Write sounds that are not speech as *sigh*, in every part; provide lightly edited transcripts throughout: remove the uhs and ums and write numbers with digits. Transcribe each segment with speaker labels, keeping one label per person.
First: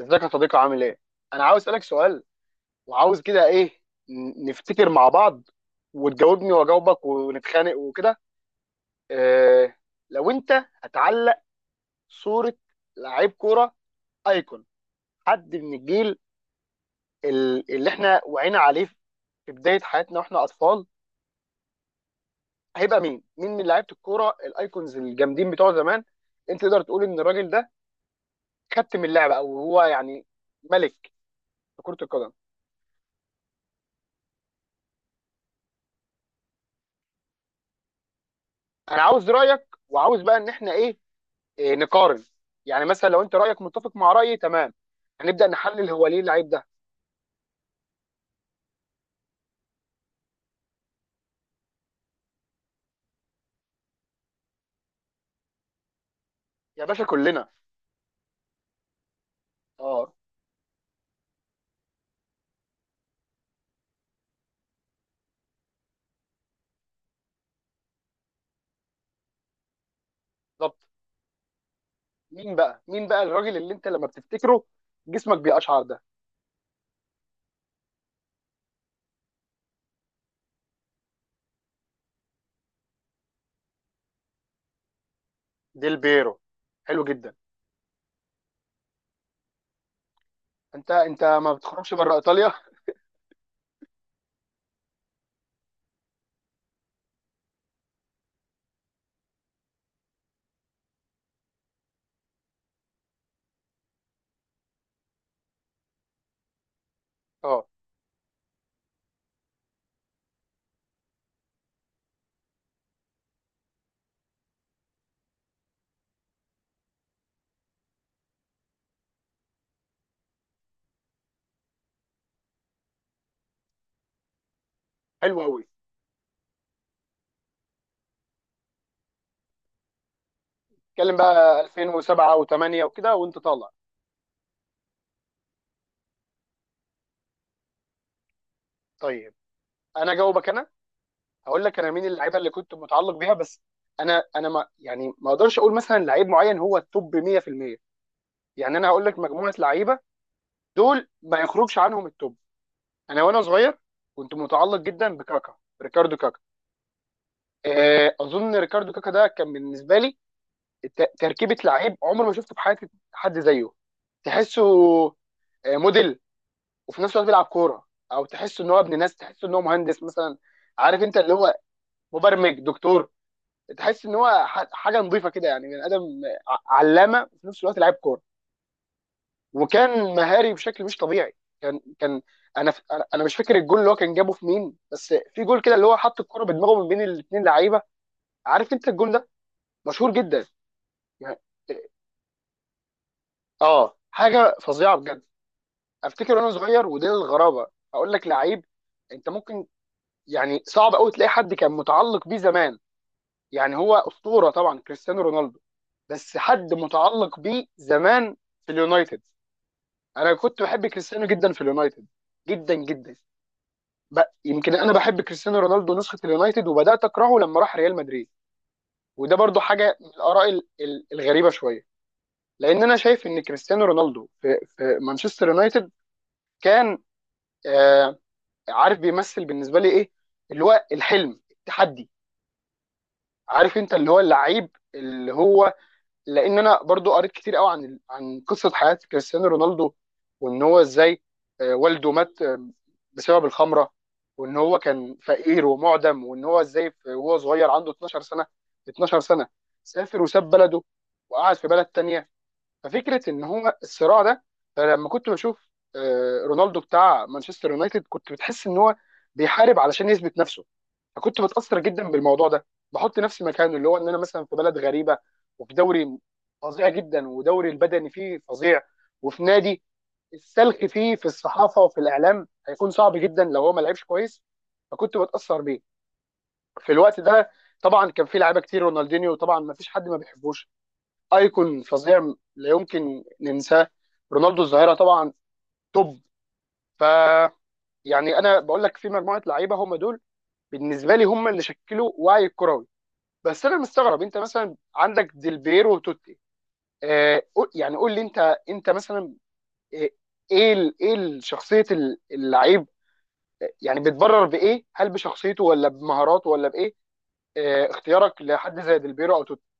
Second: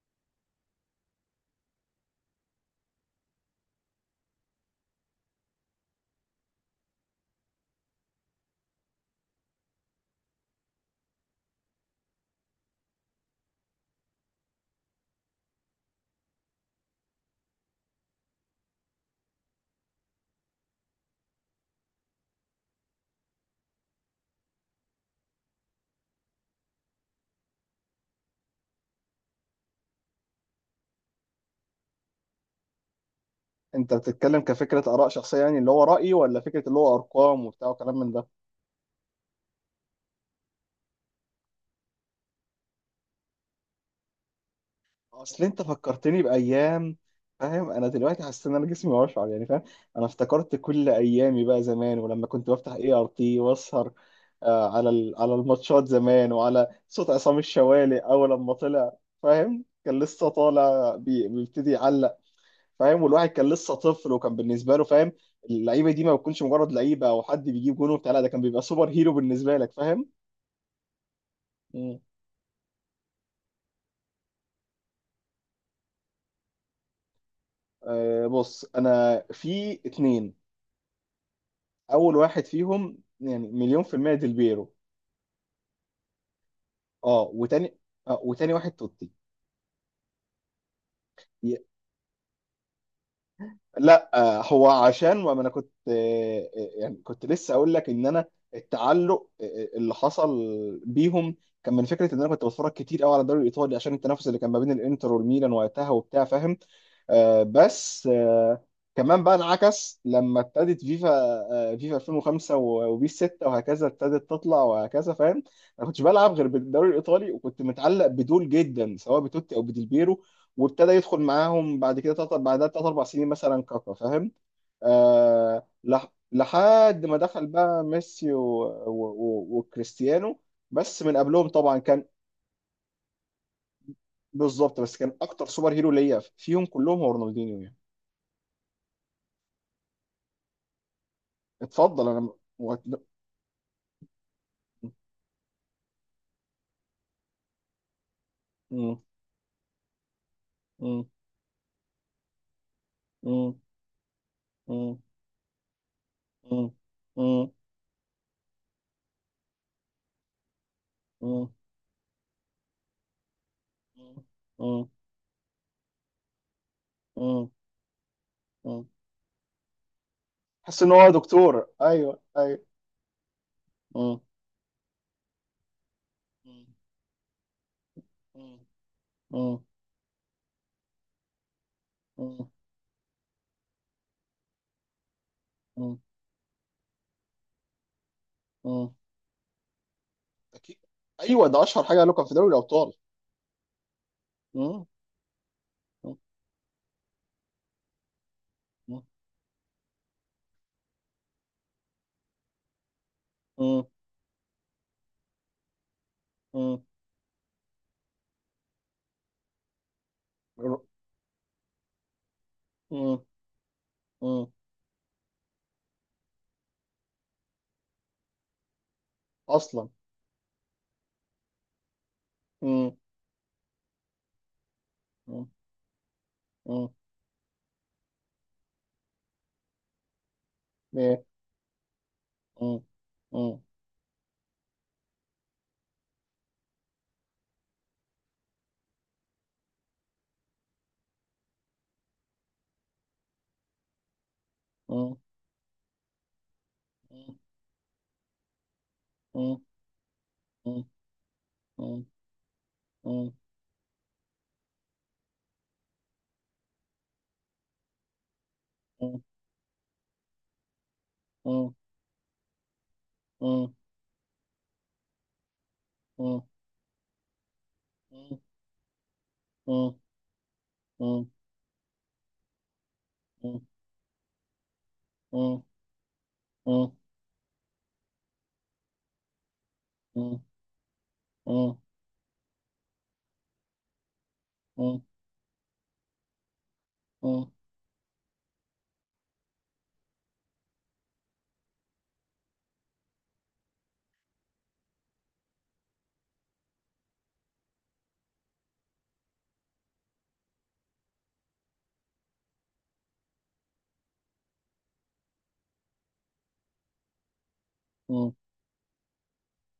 Speaker 1: ازيك يا صديقي، عامل ايه؟ انا عاوز اسالك سؤال، وعاوز كده ايه، نفتكر مع بعض، وتجاوبني واجاوبك ونتخانق وكده. إيه، لو انت هتعلق صوره لعيب كوره ايكون، حد من الجيل اللي احنا وعينا عليه في بدايه حياتنا واحنا اطفال، هيبقى مين؟ مين من لعيبه الكوره الايكونز الجامدين بتوع زمان انت تقدر تقول ان الراجل ده كابتن اللعبه، او هو يعني ملك في كره القدم؟
Speaker 2: انت بتتكلم كفكره اراء شخصيه، يعني اللي هو رايي ولا فكره اللي هو ارقام وبتاع وكلام من ده؟
Speaker 1: انا عاوز رايك، وعاوز بقى ان احنا إيه، نقارن. يعني مثلا لو انت رايك متفق مع رايي تمام،
Speaker 2: اصل
Speaker 1: هنبدا
Speaker 2: انت
Speaker 1: نحلل هو ليه
Speaker 2: فكرتني
Speaker 1: اللعيب ده.
Speaker 2: بايام، فاهم؟ انا دلوقتي حاسس ان انا جسمي واشعر، يعني فاهم. انا افتكرت كل ايامي بقى زمان، ولما كنت بفتح اي ار تي واسهر على على الماتشات زمان وعلى
Speaker 1: يا باشا
Speaker 2: صوت عصام
Speaker 1: كلنا.
Speaker 2: الشوالي اول لما طلع، فاهم؟ كان
Speaker 1: اه.
Speaker 2: لسه طالع بيبتدي يعلق، فاهم؟ والواحد كان لسه طفل وكان بالنسبه له، فاهم؟ اللعيبه دي ما بتكونش مجرد لعيبه او حد بيجيب جون وبتاع، لا ده كان بيبقى سوبر هيرو بالنسبه لك، فاهم؟
Speaker 1: بالظبط. مين بقى الراجل اللي انت لما بتفتكره جسمك بيقشعر ده؟
Speaker 2: بص، انا في اتنين. اول واحد فيهم يعني مليون في المية ديل بيرو.
Speaker 1: ديل بيرو. حلو
Speaker 2: اه،
Speaker 1: جدا.
Speaker 2: وتاني. وتاني واحد توتي.
Speaker 1: انت ما بتخرجش بره ايطاليا.
Speaker 2: لا، هو عشان، وما انا كنت، يعني كنت لسه اقول لك ان انا التعلق اللي حصل بيهم كان من فكره ان انا كنت بتفرج كتير قوي على الدوري الايطالي، عشان التنافس اللي كان ما بين الانتر والميلان وقتها وبتاع، فاهم؟
Speaker 1: اه.
Speaker 2: بس كمان بقى انعكس لما ابتدت فيفا 2005 وبيس 6 وهكذا ابتدت تطلع وهكذا، فاهم؟ انا كنتش بلعب غير بالدوري الايطالي، وكنت متعلق بدول جدا سواء بتوتي او بديلبيرو. وابتدى يدخل معاهم بعد كده تلات، بعدها تلات أربع سنين مثلا كاكا، فاهم؟
Speaker 1: حلو قوي.
Speaker 2: لحد ما دخل بقى ميسي وكريستيانو. بس
Speaker 1: اتكلم
Speaker 2: من قبلهم
Speaker 1: بقى
Speaker 2: طبعا كان.
Speaker 1: 2007 و8 وكده وانت طالع.
Speaker 2: بالظبط، بس كان أكتر سوبر هيرو ليا فيهم كلهم هو رونالدينيو، يعني.
Speaker 1: طيب انا جاوبك، انا هقول لك انا مين
Speaker 2: اتفضل أنا
Speaker 1: اللعيبه اللي كنت
Speaker 2: و-
Speaker 1: متعلق بيها بس. انا ما يعني ما اقدرش اقول مثلا لعيب معين هو التوب 100%. يعني انا
Speaker 2: مم.
Speaker 1: هقول لك مجموعه لعيبه،
Speaker 2: مم.
Speaker 1: دول ما يخرجش عنهم التوب. انا وانا
Speaker 2: مم.
Speaker 1: صغير كنت متعلق
Speaker 2: مم.
Speaker 1: جدا بكاكا. ريكاردو كاكا.
Speaker 2: مم. مم.
Speaker 1: اظن ريكاردو كاكا ده كان بالنسبه لي
Speaker 2: مم.
Speaker 1: تركيبه لعيب عمري ما شفته في حياتي حد زيه. تحسه
Speaker 2: مم.
Speaker 1: موديل، وفي نفس الوقت بيلعب
Speaker 2: مم.
Speaker 1: كوره. او تحسه ان هو
Speaker 2: مم.
Speaker 1: ابن ناس، تحسه ان هو مهندس مثلا.
Speaker 2: حس ان
Speaker 1: عارف
Speaker 2: هو
Speaker 1: انت، اللي هو
Speaker 2: دكتور، ايوه
Speaker 1: مبرمج،
Speaker 2: ايوه.
Speaker 1: دكتور. تحس ان
Speaker 2: مم.
Speaker 1: هو حاجه نظيفه كده، يعني بني ادم،
Speaker 2: مم.
Speaker 1: علامه، وفي نفس الوقت لعيب كوره.
Speaker 2: مم.
Speaker 1: وكان مهاري بشكل مش طبيعي. كان انا انا مش فاكر الجول اللي هو كان جابه في مين، بس في جول كده اللي هو
Speaker 2: مم.
Speaker 1: حط الكرة بدماغه من بين الاثنين لعيبه. عارف انت
Speaker 2: مم.
Speaker 1: الجول ده، مشهور جدا
Speaker 2: اكيد.
Speaker 1: يعني.
Speaker 2: ايوه، ده اشهر حاجه له، كان في دوري الابطال.
Speaker 1: اه، حاجه
Speaker 2: مم.
Speaker 1: فظيعه بجد. افتكر وانا صغير، ودي الغرابه، اقول لك لعيب
Speaker 2: مم.
Speaker 1: انت ممكن يعني صعب قوي تلاقي حد كان متعلق بيه زمان. يعني
Speaker 2: مم.
Speaker 1: هو اسطوره طبعا، كريستيانو رونالدو، بس حد
Speaker 2: مم.
Speaker 1: متعلق بيه زمان في اليونايتد. انا كنت بحب كريستيانو جدا في اليونايتد. جدا جدا.
Speaker 2: مم. مم.
Speaker 1: يمكن انا بحب كريستيانو رونالدو نسخه اليونايتد، وبدات اكرهه لما راح ريال مدريد. وده برضو
Speaker 2: اصلا.
Speaker 1: حاجه من الاراء الغريبه شويه. لان انا
Speaker 2: مم.
Speaker 1: شايف ان كريستيانو رونالدو في
Speaker 2: مم.
Speaker 1: مانشستر يونايتد
Speaker 2: مم.
Speaker 1: كان آه عارف بيمثل بالنسبه لي ايه، اللي هو
Speaker 2: إيه.
Speaker 1: الحلم، التحدي.
Speaker 2: مم. مم.
Speaker 1: عارف انت، اللي هو اللعيب اللي هو، لان انا برضو قريت كتير قوي عن عن قصه حياه كريستيانو رونالدو، وان هو ازاي والده مات بسبب الخمره، وان هو
Speaker 2: مم.
Speaker 1: كان فقير ومعدم، وان هو ازاي وهو صغير عنده 12 سنه. 12 سنه
Speaker 2: مم.
Speaker 1: سافر وساب بلده
Speaker 2: مم.
Speaker 1: وقعد في بلد
Speaker 2: مم.
Speaker 1: تانية. ففكره
Speaker 2: مم.
Speaker 1: ان هو الصراع ده، فلما كنت بشوف رونالدو بتاع مانشستر يونايتد، كنت بتحس ان هو
Speaker 2: مم.
Speaker 1: بيحارب علشان يثبت نفسه. فكنت
Speaker 2: مم.
Speaker 1: بتاثر جدا بالموضوع ده، بحط نفسي
Speaker 2: مم.
Speaker 1: مكانه، اللي هو ان انا مثلا في بلد غريبه، وفي دوري
Speaker 2: مم.
Speaker 1: فظيع جدا، ودوري البدني فيه فظيع، وفي نادي
Speaker 2: مم.
Speaker 1: السلخ
Speaker 2: مم.
Speaker 1: فيه في
Speaker 2: مم.
Speaker 1: الصحافه وفي الاعلام، هيكون صعب جدا لو هو ما لعبش كويس. فكنت بتاثر
Speaker 2: مم.
Speaker 1: بيه في
Speaker 2: مم.
Speaker 1: الوقت ده. طبعا كان في لعيبه كتير. رونالدينيو طبعا، ما فيش حد ما بيحبوش،
Speaker 2: مم.
Speaker 1: ايكون فظيع، لا يمكن ننساه. رونالدو الظاهره طبعا، توب. ف
Speaker 2: مم.
Speaker 1: يعني انا بقول لك في مجموعه لعيبه، هم دول بالنسبه لي هم اللي شكلوا وعي الكروي. بس انا مستغرب انت مثلا عندك ديلبيرو وتوتي. آه، يعني قول لي انت، انت مثلا، آه، ايه ايه شخصيه اللعيب، آه، يعني بتبرر بايه؟ هل بشخصيته، ولا بمهاراته، ولا بايه؟ آه،
Speaker 2: مم.
Speaker 1: اختيارك لحد زي ديلبيرو او توتي.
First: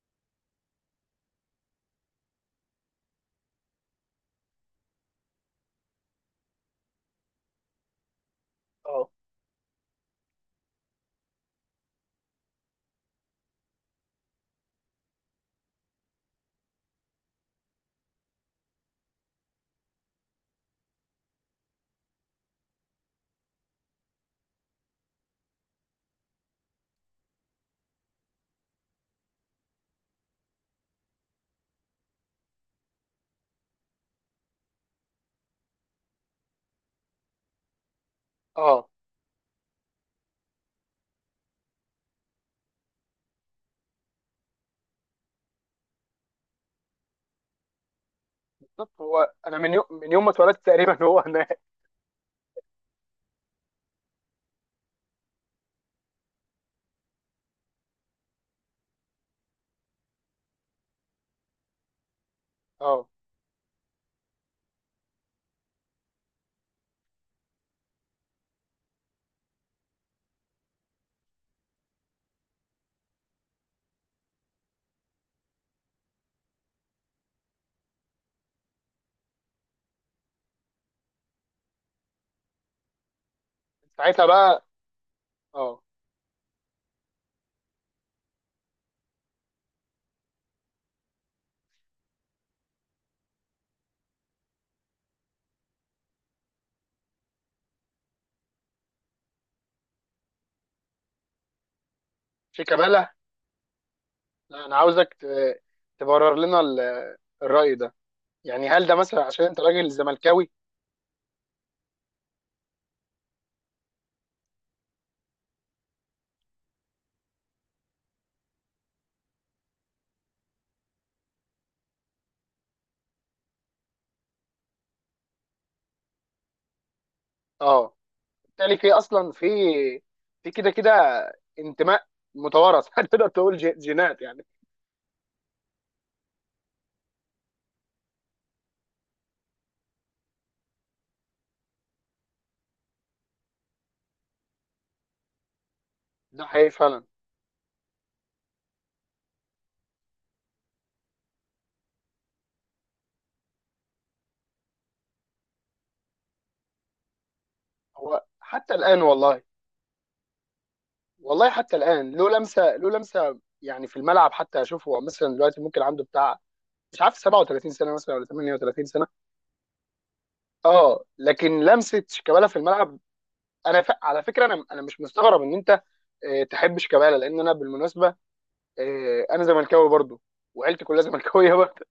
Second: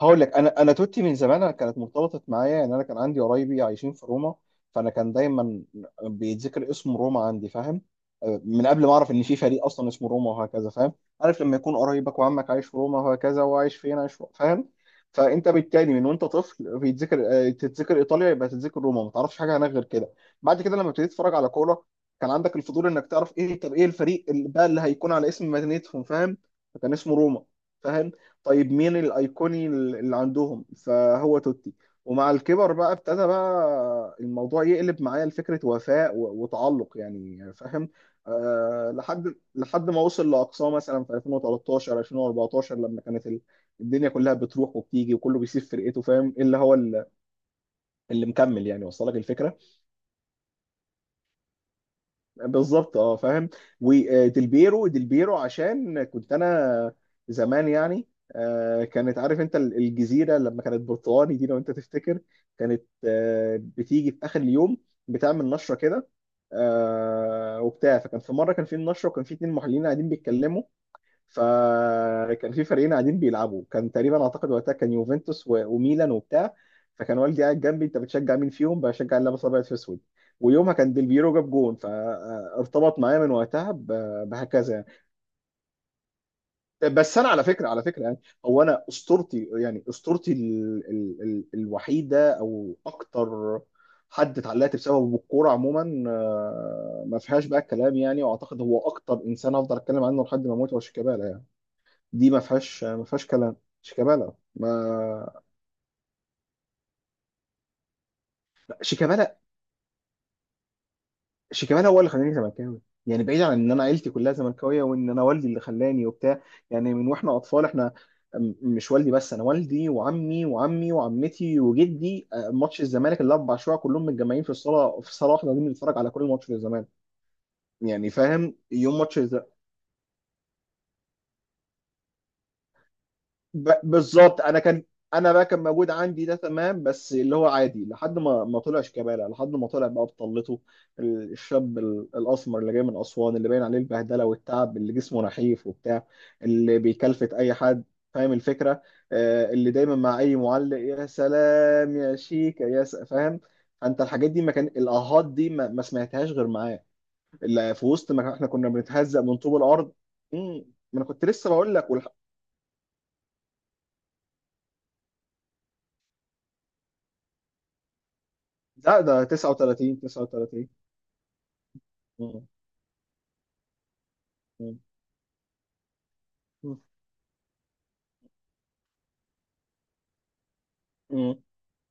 Speaker 2: هقول لك انا توتي من زمان، انا كانت مرتبطه معايا، يعني انا كان عندي قرايبي عايشين في روما. فانا كان دايما بيتذكر اسم روما عندي، فاهم؟ من قبل ما
Speaker 1: اه
Speaker 2: اعرف ان في فريق اصلا اسمه روما وهكذا، فاهم؟ عارف لما يكون قرايبك وعمك عايش في روما وهكذا وعايش فين، عايش فاهم؟ فانت بالتالي من وانت طفل بيتذكر، تتذكر ايطاليا، يبقى تتذكر روما، ما تعرفش حاجه عنها غير كده. بعد كده لما ابتديت اتفرج على كوره، كان عندك الفضول انك تعرف ايه، طب ايه الفريق اللي بقى اللي هيكون على اسم مدينتهم، فاهم؟ فكان اسمه روما، فاهم؟ طيب مين الايقوني اللي عندهم؟ فهو توتي. ومع الكبر بقى ابتدى بقى الموضوع يقلب معايا لفكره وفاء وتعلق، يعني فاهم؟
Speaker 1: اه.
Speaker 2: أه، لحد ما وصل لاقصاه مثلا في 2013 2014 لما كانت الدنيا كلها بتروح وبتيجي وكله بيسيب فرقته، فاهم؟ إيه اللي هو اللي مكمل، يعني
Speaker 1: بالظبط.
Speaker 2: وصل لك
Speaker 1: هو انا
Speaker 2: الفكره؟
Speaker 1: من يوم من يوم ما اتولدت تقريبا هو انا.
Speaker 2: بالظبط، اه فاهم. وديلبيرو، ديلبيرو عشان كنت انا زمان، يعني كانت، عارف انت الجزيره لما كانت برتقاني دي لو انت تفتكر، كانت
Speaker 1: اه.
Speaker 2: بتيجي في اخر اليوم، بتعمل نشره كده وبتاع. فكان في مره كان في النشره، وكان في اتنين محللين قاعدين بيتكلموا. فكان في فريقين قاعدين بيلعبوا، كان تقريبا اعتقد وقتها كان يوفنتوس وميلان وبتاع. فكان والدي قاعد جنبي: انت بتشجع مين فيهم؟ بشجع اللي لابس ابيض في اسود. ويومها كان ديل بيرو جاب جون، فارتبط معايا من وقتها
Speaker 1: ساعتها بقى.
Speaker 2: بهكذا، يعني.
Speaker 1: اه.
Speaker 2: بس انا على فكره، على فكره يعني، هو انا اسطورتي، يعني اسطورتي ال ال ال الوحيده، او اكتر حد اتعلقت بسببه بالكوره عموما، ما فيهاش بقى الكلام يعني، واعتقد هو اكتر انسان افضل اتكلم عنه لحد ما اموت هو شيكابالا، يعني. دي ما فيهاش ما
Speaker 1: شيكابالا.
Speaker 2: فيهاش كلام. شيكابالا
Speaker 1: لا، انا عاوزك
Speaker 2: ما.
Speaker 1: تبرر لنا الرأي ده. يعني هل ده مثلا
Speaker 2: شيكابالا
Speaker 1: عشان انت راجل زملكاوي؟
Speaker 2: شيكابالا هو اللي خلاني زملكاوي، يعني بعيد عن ان انا عيلتي كلها زملكاويه وان انا والدي اللي خلاني وبتاع. يعني من واحنا اطفال، احنا مش والدي بس، انا والدي وعمي وعمتي وجدي، ماتش الزمالك الاربع شويه كلهم متجمعين في الصاله، في صاله واحده قاعدين بنتفرج على كل ماتش للزمالك،
Speaker 1: اه.
Speaker 2: يعني فاهم؟
Speaker 1: تالي
Speaker 2: يوم ماتش.
Speaker 1: اصلا في كده كده انتماء متوارث. *laughs* تقدر تقول جينات
Speaker 2: بالظبط،
Speaker 1: يعني.
Speaker 2: انا بقى كان موجود عندي ده تمام، بس اللي هو عادي لحد ما طلع شيكابالا، لحد ما طلع بقى بطلته. الشاب الاسمر اللي جاي من اسوان، اللي باين عليه البهدله والتعب، اللي جسمه نحيف وبتاع،
Speaker 1: ده حقيقي
Speaker 2: اللي
Speaker 1: فعلا.
Speaker 2: بيكلفت اي حد، فاهم الفكره؟ آه، اللي دايما مع اي معلق: يا سلام يا شيكا، يا فاهم؟ انت الحاجات دي، ما كان الاهات دي ما سمعتهاش غير معاه، اللي في وسط
Speaker 1: هو
Speaker 2: ما احنا كنا
Speaker 1: حتى الان
Speaker 2: بنتهزق من
Speaker 1: والله.
Speaker 2: طوب الارض. مم، ما انا كنت لسه
Speaker 1: والله
Speaker 2: بقول
Speaker 1: حتى
Speaker 2: لك.
Speaker 1: الان له لمسه، له لمسه يعني في الملعب. حتى اشوفه مثلا دلوقتي، ممكن عنده بتاع مش عارف 37 سنه مثلا ولا 38
Speaker 2: لا
Speaker 1: سنه.
Speaker 2: ده 39 39.
Speaker 1: اه، لكن لمسه شيكابالا
Speaker 2: مم.
Speaker 1: في الملعب. انا على فكره، انا
Speaker 2: مم.
Speaker 1: مش مستغرب ان انت تحب
Speaker 2: مم.
Speaker 1: شيكابالا، لان انا بالمناسبه انا زملكاوي برضو، وعيلتي كلها *laughs*
Speaker 2: مم.
Speaker 1: زملكاويه برضو.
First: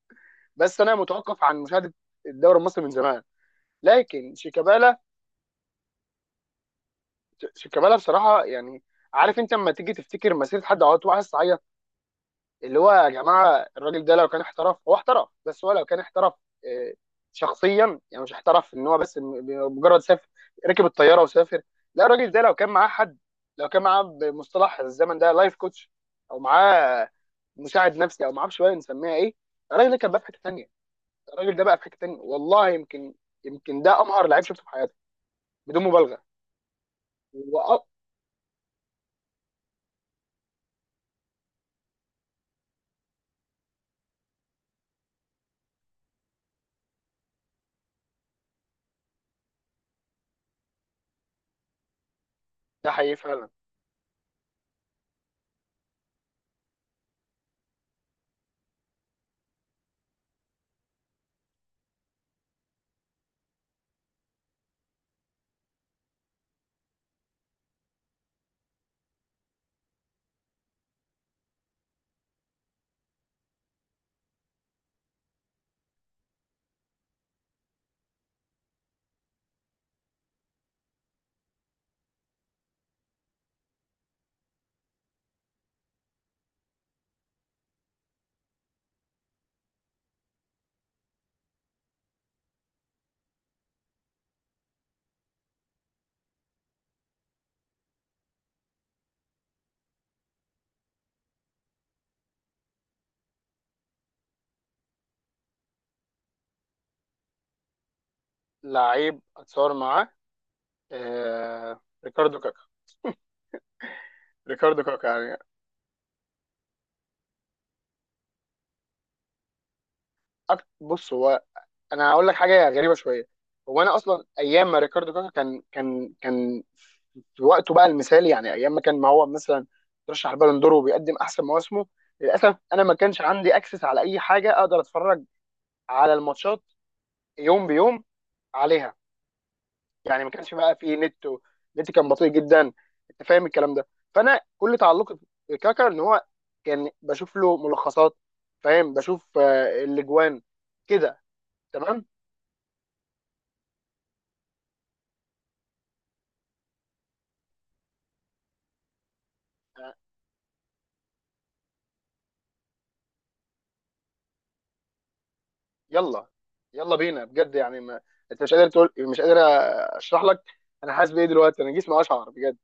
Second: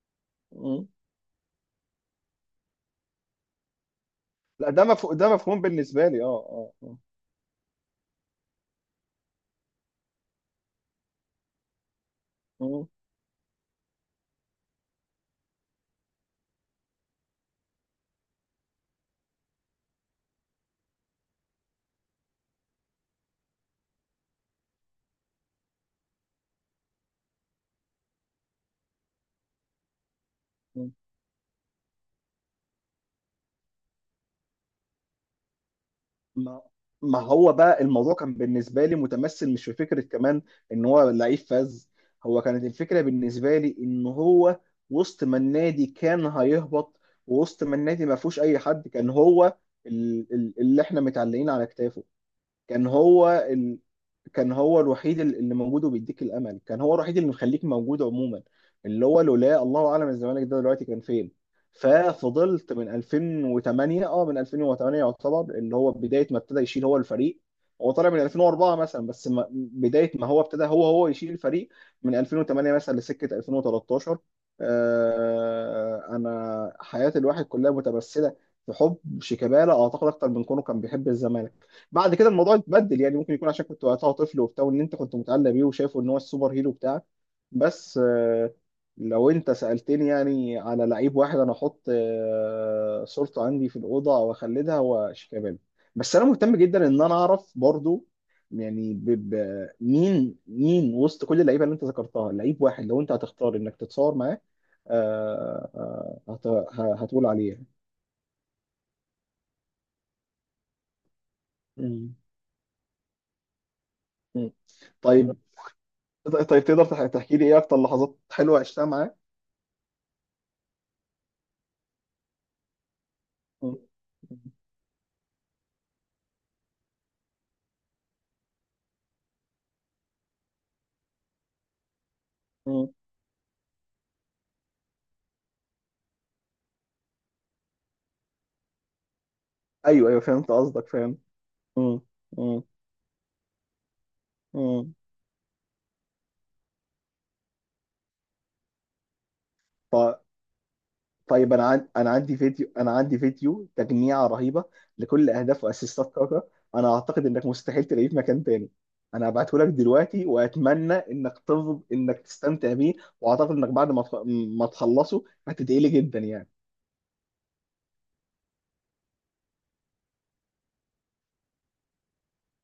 Speaker 1: بس
Speaker 2: مم.
Speaker 1: انا متوقف عن مشاهده الدوري المصري من زمان. لكن
Speaker 2: لا، ده
Speaker 1: شيكابالا،
Speaker 2: مفهوم، ده مفهوم بالنسبه لي، اه اه.
Speaker 1: شيكابالا بصراحه يعني، عارف انت لما تيجي تفتكر مسيره حد، عاطل وعايز تعيط. اللي
Speaker 2: آه.
Speaker 1: هو يا جماعه، الراجل ده لو كان احترف، هو احترف بس، هو لو كان احترف آه، شخصيا يعني، مش احترف ان هو بس مجرد سافر، ركب الطياره وسافر، لا. الراجل ده لو كان معاه حد، لو كان معاه بمصطلح الزمن ده لايف كوتش، او معاه مساعد نفسي او معرفش بقى نسميها ايه، الراجل ده كان بقى في حته ثانيه.
Speaker 2: مم.
Speaker 1: الراجل ده بقى في حته ثانيه والله. يمكن، يمكن ده امهر لعيب شفته في حياتي، بدون مبالغه.
Speaker 2: ما ما هو
Speaker 1: و-
Speaker 2: بقى الموضوع كان بالنسبه لي متمثل مش في فكره كمان ان هو لعيب فذ. هو كانت الفكره بالنسبه لي ان هو وسط ما النادي كان هيهبط، ووسط ما النادي ما فيهوش اي حد، كان هو اللي احنا متعلقين على كتافه. كان
Speaker 1: ده حقيقي
Speaker 2: هو
Speaker 1: فعلا.
Speaker 2: كان هو الوحيد اللي موجود وبيديك الامل، كان هو الوحيد اللي مخليك موجود عموما، اللي هو لولا الله اعلم الزمالك ده دلوقتي كان فين. ففضلت من 2008، اه، من 2008 يعتبر اللي هو بدايه ما ابتدى يشيل هو الفريق. هو طالع من 2004 مثلا، بس ما بدايه ما هو ابتدى هو يشيل الفريق من 2008 مثلا لسكه 2013. آه، انا حياه الواحد كلها متمثله في حب شيكابالا، اعتقد اكتر من كونه كان بيحب الزمالك. بعد كده الموضوع اتبدل، يعني ممكن يكون عشان كنت وقتها طفل وبتاع، وان انت كنت متعلق بيه وشايفه ان هو السوبر هيرو بتاعك. بس لو انت سألتني يعني على لعيب واحد انا احط صورته عندي في الأوضة او اخلدها، هو شيكابالا. بس انا مهتم جدا ان انا اعرف برضو، يعني مين وسط كل اللعيبه اللي انت ذكرتها، لعيب واحد لو انت هتختار انك تتصور معاه هتقول عليه؟
Speaker 1: لعيب اتصور معاه،
Speaker 2: مم.
Speaker 1: ريكاردو كاكا.
Speaker 2: مم.
Speaker 1: ريكاردو كاكا
Speaker 2: طيب،
Speaker 1: يعني.
Speaker 2: طيب تقدر تحكي لي ايه اكتر لحظات حلوه عشتها معاه؟
Speaker 1: بص، هو انا هقول لك حاجه غريبه شويه.
Speaker 2: مم.
Speaker 1: هو انا اصلا ايام ما ريكاردو كاكا كان في وقته بقى المثالي، يعني ايام ما كان ما هو مثلا ترشح البالون دور وبيقدم احسن مواسمه، للاسف انا
Speaker 2: مم.
Speaker 1: ما كانش عندي اكسس على اي حاجه اقدر اتفرج على الماتشات يوم بيوم عليها.
Speaker 2: ايوه ايوه،
Speaker 1: يعني ما
Speaker 2: فهمت
Speaker 1: كانش بقى
Speaker 2: قصدك،
Speaker 1: فيه
Speaker 2: فاهم.
Speaker 1: نت النت
Speaker 2: مم.
Speaker 1: كان بطيء جدا.
Speaker 2: مم.
Speaker 1: انت فاهم الكلام ده. فانا كل
Speaker 2: مم.
Speaker 1: تعلقي بكاكا ان هو كان بشوف له ملخصات. فاهم، بشوف
Speaker 2: ط-
Speaker 1: الاجوان كده.
Speaker 2: طيب، انا
Speaker 1: تمام.
Speaker 2: انا عندي فيديو تجميعه رهيبه لكل اهداف واسيستات كاكا. انا اعتقد انك مستحيل تلاقيه في مكان تاني. انا هبعته لك
Speaker 1: آه،
Speaker 2: دلوقتي، واتمنى انك تفض انك تستمتع بيه. واعتقد انك بعد ما تخلصه هتدعيلي جدا،
Speaker 1: يلا،
Speaker 2: يعني.
Speaker 1: يلا بينا بجد يعني ما... انت مش قادر تقول مش قادر اشرح لك. انا حاسس بايه دلوقتي؟ انا جسمي اشعر بجد.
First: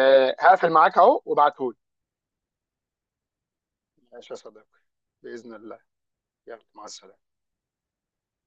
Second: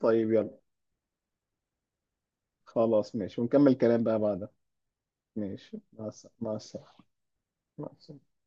Speaker 2: طيب يلا،
Speaker 1: هقفل معاك اهو وابعتهولي.
Speaker 2: خلاص ماشي، ونكمل كلام بقى
Speaker 1: ماشي يا
Speaker 2: بعدها.
Speaker 1: صديقي، باذن
Speaker 2: ماشي،
Speaker 1: الله.
Speaker 2: مع السلامه، مع
Speaker 1: يلا مع
Speaker 2: السلامه،
Speaker 1: السلامه.
Speaker 2: مع السلامة.